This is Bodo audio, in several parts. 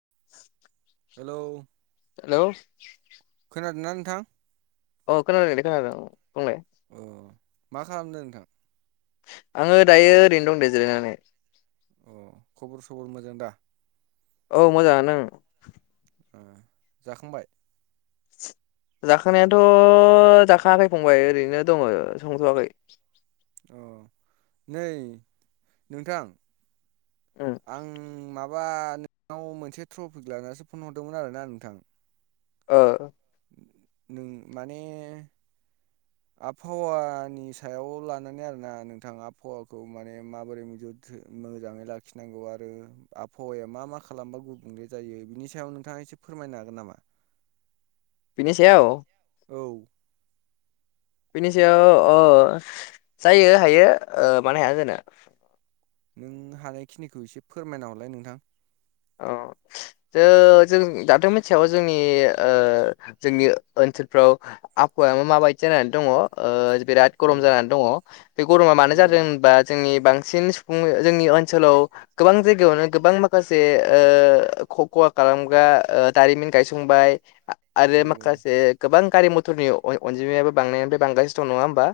[inaudible] हेलौ हेलौ खोनादों ना नोंथां? औ खोनादों दे खोनादों औ। अ मा खालामदों नोंथां? आंङो दायो ओरैनो दं दे जिरायनानै। अ खबर सबर मोजां दा? औ मोजाङानो ओं। ओ जाखांबाय? जाखांनायाथ' जाखाङाखै फंबाय ओरैनो दङ संथ'वाखै। अ नै नोंथां उम आं मा बा नोंनाव मोनसे ट्रपिक लानानैसो फन हरदोंमोन आरोना नोंथां। ओ। नों माने आबहावानि सायाव लानानै आरोना नोंथां आबहावाखौ माने माबोरै मोजाङै लाखिनांगौ आरो आबहावाया मा मा खालामबा गुबुंले जायो। बिनि सायाव नोंथां नोंथाङा एसे फोरमायनो हागोन नामा? बिनि सायाव? औ बिनि सायाव अ जायो हायो ओ मानो हाया जोनो। नों हानायखिनिखौ एसे फोरमायना हरलाय नोंथां। औ जो जों दाथ' मिथियाबो जोंनि ओ जोंनि ओन सोलफ्राव आबहावायाबा माबायदि जानानै दङ ओ बिराद गरम औ जानानै दङ'। बे गरमा औ मानो जादों होनबा जोंनि बांसिन [unintelligible] जोंनि ओनसोलाव गोबां जायगायावनो गोबां माखासे माखासे ओ ख-खहा खालामग्रा ओ दारिमिन गायसंबाय। औ आरो माखासे गोबां गारि मथरनि अन-अनजिमायाबो बांनायनिफ्राय बांगासिनो दं नङा होमबा।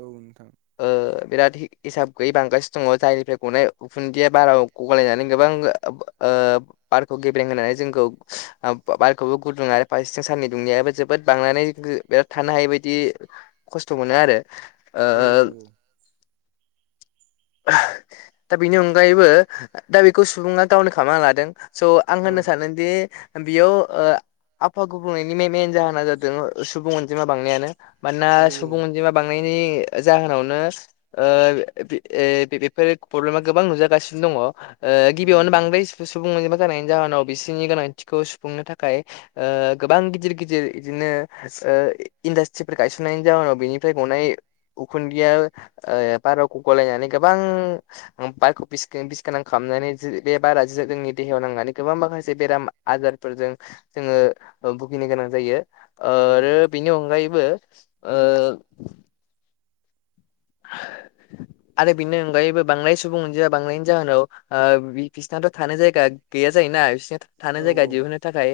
औ नोंथां ओ बिराद हि-हिसाब गैयै बांगासिनो दङ जायनिफ्राय गनाय उखुन्दैया बाराव गलायनानै गोबां ओ बारखौ गेब्रें होनानै जोंखौ ओ बारखौबो गुदुं आरो फारसेथिं साननि दुंनाया जोबोद बांनानै [unintelligible] बिराद थानो हायै बायदि खस्थ' मोनो आरो। ओ औ दा बेनि अनगायैबो दा बेखौ सुबुङा गावनो खामनानै लादों स' आं औ होननो सानदोंदि बेयाव ओ आबहावा गुबुंनायनि मेेन मेन जाहोना जादों सुबुं अनजिमा बांनायानो। मानोना औ सुबुं अनजिमा बांनाय नि जाहोनावनो ओ ए बेफोर प्रब्लेमा गोबां नुजागासिनो दङ। गिबि यावनो उम बांद्राय सुबुं सुबुं अजिमा जानायनि जाहोनाव बिसोरनि गोनांथिखौ सुफुंनो थाखाय ओ गोबां गिदिर गिदिर बिदिनो ओ इंडस्ट्रीफोर गायसननायनि जाहोनाव बेनिफ्राय गनाय उखुन्दैया ओ ओ बारावखौ गलायनानै गोबां बारखौ बिस गोन बिस गोनां खालामनानै जे बे बारा जो-जोंनि देहायाव नांनानै गोबां माखासे बेराम आजारफोरजों जोङो बुगिनो नि गोनां जायो औ आरो बिनि अनगायैबो ओ आरो बिनि अनगायैबो बांनाय सुबुं अनजिमा बांनायनि जाहोनाव ओ बि-बिसनाथ' थानो जायगा गैया जायोना बिसिना औ थानो जायगा दिहुननो थाखाय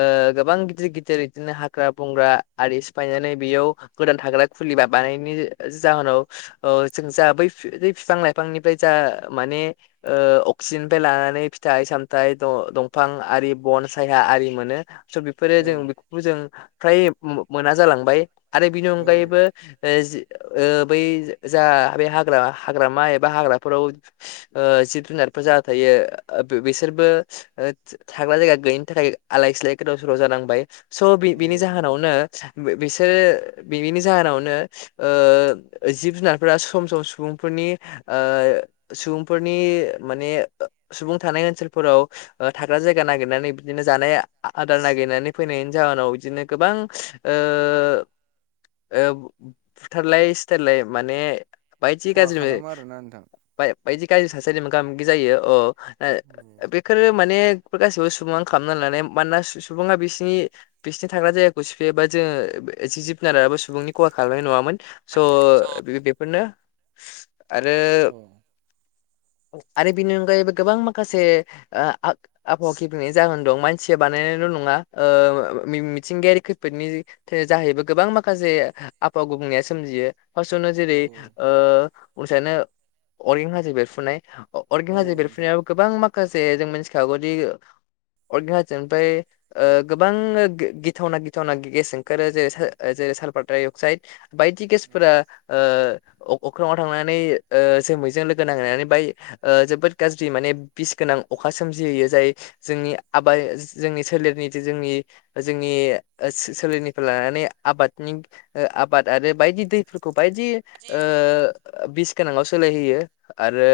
ओ गोबां गिदिर गिदिर बिदिनो हाग्रा बंग्रा आरि सिफायनानै बेयाव गोदान थाग्रा खुलि बा बानायनि जाहोनाव ओ जों जा बै बै बिफां लाइफांनिफ्राय जा माने ओ अक्सिजेननिफ्राय ला नानै फिथाइ सामथाय द-दंफां आरि बन सायहा आरि मोनो। स' बेफोरो औ जों बेफोरखौ जों फ्राय मो-मोना जालांबाय। आरो बिनि औ अनगायैबो ओ जि ओ बै जा बे हाग्रा हाग्रामा एबा हाग्राफोराव ओ जिब जुनारफोर जा थायो ओ बि-बिसोरबो ओ था-थाग्रा जायगा गैयिनि थाखाय आलाय सिलाय गोदाव सोराव जानांबाय। स' बि-बिनि नोंथां जाहोनावनो बि-बिसोर बिनि जाहोनावनो ओ जिब जुनारफोरा सम सम सुबुंफोरनि ओ सुबुंफोरनि माने सुबुं थानाय ओनसोलफोराव ओ थाग्रा जायगा नागिरनानै बिदिनो जानाय आ-आदार नागिरनानै फैनायनि जा जाहोनाव बिदिनो गोबां ओ ओ फुथारलाय सि थारलाय माने बायदि खहा गाज्रि खालामो आरोना नोंथां बाय बायदि गाज्रि थासारि मोगा मोगि जायो अ औ ओ बेफोरो माने बेफोर गासिबो सुबुङानो खालामनानै लानाय। मानोना सु-सुबुङा बिसोरनि बिसोरनि थाग्रा जायगाखौ सिफायोबा जोङो ओ जि-जिब जुनाराबो सुबुंनि खहा खालामनाय नङामोन स' बेफोरनो आरो औ [inaudible] आरो बेनि अनगायैबो गोबां माखासे आ-आबहावा गेब्रेंनायनि जाहोन दं मानसिया बानायनायल' नङा ओ मि-मिथिंगायारि खैफोदनि जाहैबो गोबां माखासे आबहावा गुबुंनाया सोमजियो फार्स्टआवनो औ जेरै ओ [unintelligible] अरगें हाजो बेरफ्रुनाय अ-अरगें औ हाजो नोंथां बेरफ्रुनायाव गोबां माखासे जों मिथिखागौ दि अरगें हाजोनिफ्राय ओ गोबां गिथावना गिथावना गेस ओंखारो जेरै जेरै सालफार-डाइ-अक्साइद बायदि औ गेसफोरा ओ अ अख्राङाव थांनानै ओ जोमैजों लोगो नांहैनानै बाय ओ जोबोद गाज्रि माने बिस गोनां अखा सोमजिहोयो जाय जोंनि आबाद जोंनि सोलेरनि जोंनि जोंनि ओ सो सोलेरनिफ्राय लानानै आबादनि ओ आ बाद आरो बायदि दैफोरखौ बायदि ओ बिस गोनांआव सोलायहोयो। आरो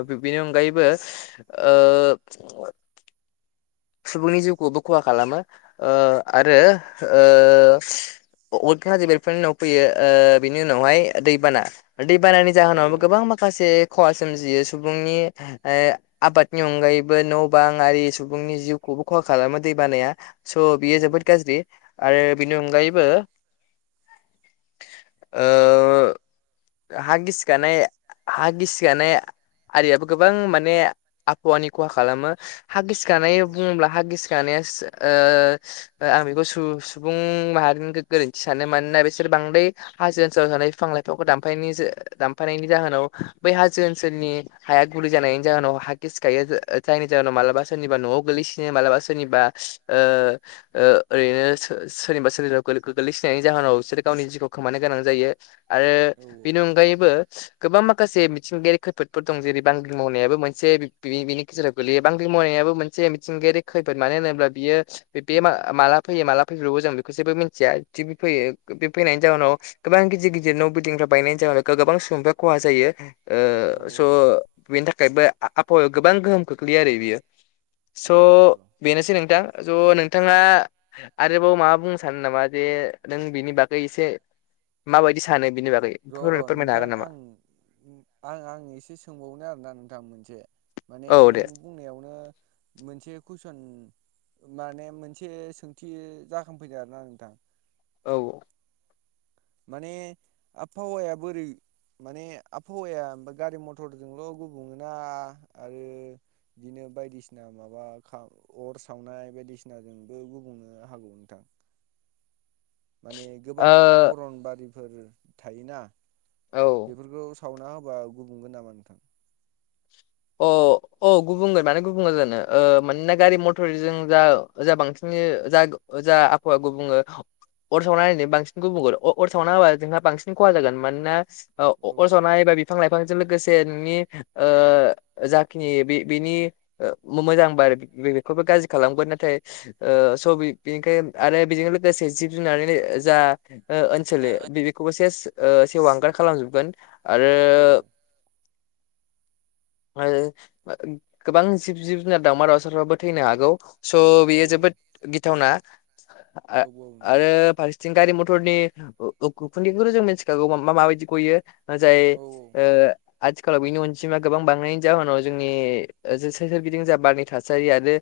ओ औ बिनि अनगायैबो ओ सुबुंनि जिउखौबो खहा खालामो ओ आरो ओ अरगें हाजो बेरफ्रुनायनि उनाव फैयो ओ बिनि उनावहाय दैबाना दै बानानि जाहोनावबो गोबां माखासे खहा सोमजियो सुबुंनि ओ आबादनि अनगायैबो न' बां आरि सुबुंनि जिउखौबो खहा खालामो दै बानाया स' बियो जोबोत गाज्रि आरो बिनि अनगायैबो ओ हा गिसिगानाय हा गिसिगानाया आरियाबो गोबां माने आबहावानि खहा खालामो हा गिसिगानाय बुङोब्ला हागिसि गानाया ओ औ आं बेखौ सु-सुबुं माहारिनि गोरोन्थि सानो मानोना बेसोर बांद्राय हाजो ओनसोलाव थानाय फिफां-लाइफांखौ दानफायनायनि जो दानफायनायनि जाहोनाव बै हाजो ओनसोलनि हाया गुरै जानायनि जाहोनाव हा गिसिखायो जायनि जाहोनाव मालाबा सोरनिबा न'आव गोलैसिनो मालाबा सोरनिबा ओ ओ ओरैनो सो सोरनिबा सोरनिबा गोलै गोलैसि नायनि जाहोनाव बिसोर गावनि जिउखौ खोमानो गोनां जायो आरो बिनि अनगायैबो गोबां माखासे मिथिंगायारि खैफोदफोर दं जेरै बांग्रिं मावनायाबो मोनसे बि बिनि गेजेराव गोलैयो बांग्रि मावनायाबो मोन मोनसे मिथिंगायारि खैफोद मानो होनोब्ला बियो बेयो मा माला फैयो माला फैब्र'बो जों बेखौ जेबो मिन्थिया फैयो बे फैनायनि जाउनाव गोबां गिदिर गिदिर न' बिल्डिंफ्रा बायनायनि जाहोनाव गोबां सुबुंफ्रा खहा जायो। ओ स' बेनि थाखायबो आ आबहावायाव गोबां गोहोम खोख्लैयो आरो बियो। स' औ औ अ बेनोसै नोंथां ज' नोंथाङा आरोबाव माबा बुंनो सानो नामा जे नों बिनि बागै एसे माबायदि सानो बिनि बागै र' र' फोरमायनो नोंथां हागोन नामा? आं आं आं एसे सोंबावनो आरोना नोंथां मोनसे माने औ दे नों बुंनायावनो मोनसे कुइसन माने मोनसे सोंथि जाखांफैदों आरोना नोंथां। औ माने आबहावाया बोरै माने आबहावाया गारि मथरजोंल' गुबुङो ना आरो बिदिनो बायदिसिना माबा अर सावनाय बायदिसिनाजोंबो गुबुंनो हागौ नोंथां। [inaudible] माने गोबां अरनबारिफोर थायोना औ बेफोरखौ सावना होबा गुबुंगोन नामा नोंथां। अ अ गुबुंगोन माने गुबुंग जानो मानोना गारि मथरजों जा जा बांसिन जा जा आबफावा गुबुंङो अर सावना होनाया बांसिन गुबुंगोन अ-अर सावना होबा जोंहा बांसिन खहा जागोन मानोना औ ओ अरसावना होबा बिफां लाइफांजों लोगोसे नोंनि ओ जाखिनि बे बेनि मोजां बार बे बेखौबो गाज्रि खालामगोन नाथाय ओ स बेनिखायनो आरो बेजों लोगोसे जिब-जुनारनो जा ओ ओनसोल बेखौबो से ओ सेवहांगार खालामजोबगोन आरो आरो गोबां जिब जिब-जुनार दावमा-दावउसाफ्राबो थैनो हागौ। स' औ बेयो जोबोद गिथावना औ औ नोंथां आ-आरो फारसेथिं गारि मथरनि उखुन्दखौ जों मिथिखागौ मा माबायदि गयो जाय औ आथिखाल बिनि अनजिमा गोबां बांनायनि जाहोनाव जोंनि सोर सोरगिदिं जा बारनि थासारि आरो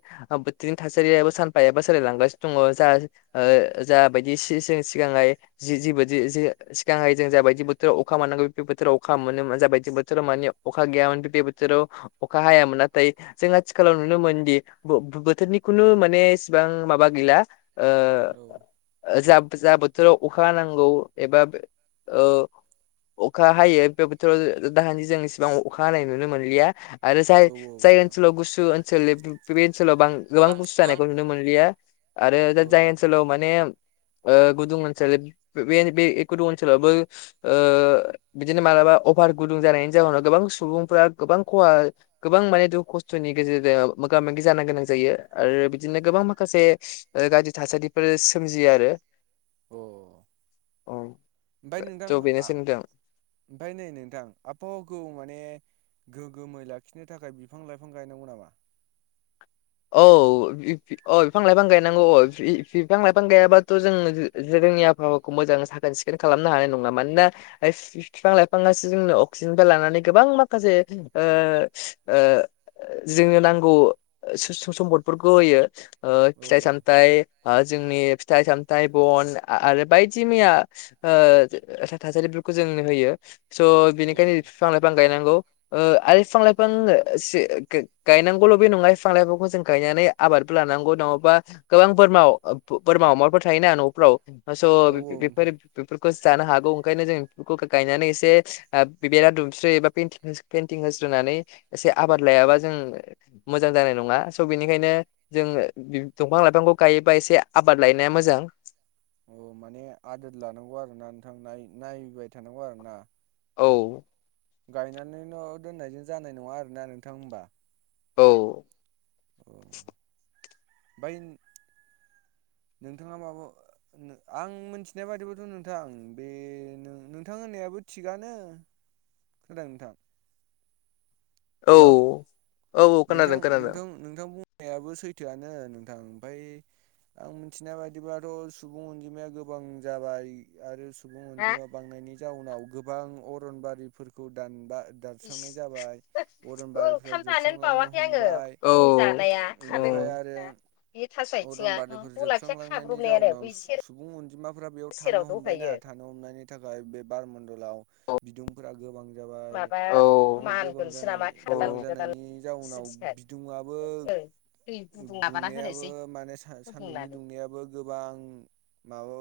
बारनि थासारि सानफायाबो सोलायलांगासिनो दंङो जा जा बायदि सि सिगाङै जिबो सिगांहाय जों जाबायदि बोथोराव अखा मोनानांगौ बे बोथोराव अखा मोनोमोन जाबायदि बोथोराव मानि अखा गैयाम बे बोथोराव अखा हायामोन नाथाय जों आथिखालाव नुनो मोन दि बोथोरनि खुनु माने एसेबां माबा औ गैलाया बोथोराव अखा नांगौ एबा अखा हायो बे बोथोराव दाहानि जों इसेबांखा नुनो मोनलिया आरो औ औ नोंथां ओनसोलाव गुसु ओनसोलनि ओनसोलाव गोबां गुसु जानायखौ नुनो मोनलिया आरो दा औ जाय ओनसोलाव माने गुदुं ओनसोल बे बे गुदुं ओनसोलावबो बिदिनो मालाबा अफार गुदुं जानायनि जाहोनाव गोबां सुबुंफोरा गोबां खहा गोबां माने दुख खस्थ'नि गेजेरजों मोगा मोगि जानो गोनां जायो आरो बिदिनो गोबां माखासे गाज्रि थासारिफोर आरो अ ओमफ्राय नोंथां अ बेनोसै नोंथां ओमफ्राय नै नोंथां आबहावाखौ माने गोग्गोमै लाखिनो थाखाय बिफां - लाइफां गायनांगौ नामा औ अ बिफां लाइफां गायनांगौ अ बिफां लाइफां गायाबाथ' जोंनि आबहावाखौ मोां साखोन सिखोन खालामनो हानाय नंङा मानोना बिफां लाइफाङो जोंनो अक्सिजेन लानानै गोबां माखासे जोंनो नांगौ सम्पदफोरखौ होयो औ फिथाइ सामथ जोंनि फिथाइ सामथाइ बन आरो बायदि मैया थासारिफोरखौ जोंनो होयो। स' औ बिनि नो बिफां लाइफां गायनांगौ आरो बिफां लाइफां गायनांगौल' बे नङा। फां लाइफांखौ जों गायनानै आबादबो लानांगौ नंङाबा गोबां बोरमा बोरमा अमाफोर थायोना न'फ्राव स'आ औ औ बेफोर नोंथां बे जानो हागौ ओंखायनो जों बि गायनानै एसे बिबरा दुमस्रियो एबा पेनथिं हो आबाद लायाब्ला एसे जों मोजां जानाय नंङा स' बिनिखायनो जोंङो दंफां लाइफांखौ गायोबा एसे आबाद लायनाया मोजां अ माने आदोर लानांगौ आरो ना नोंथां नायबाय थानांगौ आरो ना औ गायनानैल' दोननायजों जानाय नंङा आरोना नोंथां होनोमबा औ औ [unintelligible] नोंथांङा माब आं मिथिनाय बादिबोथ' नोंथां बे नोंथां होननायाबो बेबो थिगानो खोनादों नोंथां औ हेलौ औ खोनादों खोनादों। याबो सैथोआनो नोंथां ओमफाय आं मिथिनाय बायदिबाथ' सुबुं अनजिमाया गोबां जाबाय आरो सुबुं अनजिमा बांनायनि जाउनाव गोबां अरनबारिफोरखौ दानबा दानस्रांनाय जाबाय अरनबारिफ्रा ओंखाम थान जोबस्रांलांनो बावाखै आङो हमबाय औ जानाया बेनिफ्राय आरो औ। अरनबारिफोर जोबस्रांलांनायनि जाउनाव सु सुबुं अनजिमाफोरा बेयाव थानो हमबायना‌ थानो हमनायनि थाखाय बे बारमन्दलाव औ बिदुंफोरा गोबां जाबाय आरो गोबां जानाय गोबां जानायनि जाउनाव बिदुंआबो दुंनायाबो बो माने सा सानदुंनि दुंनाय गोबां माबा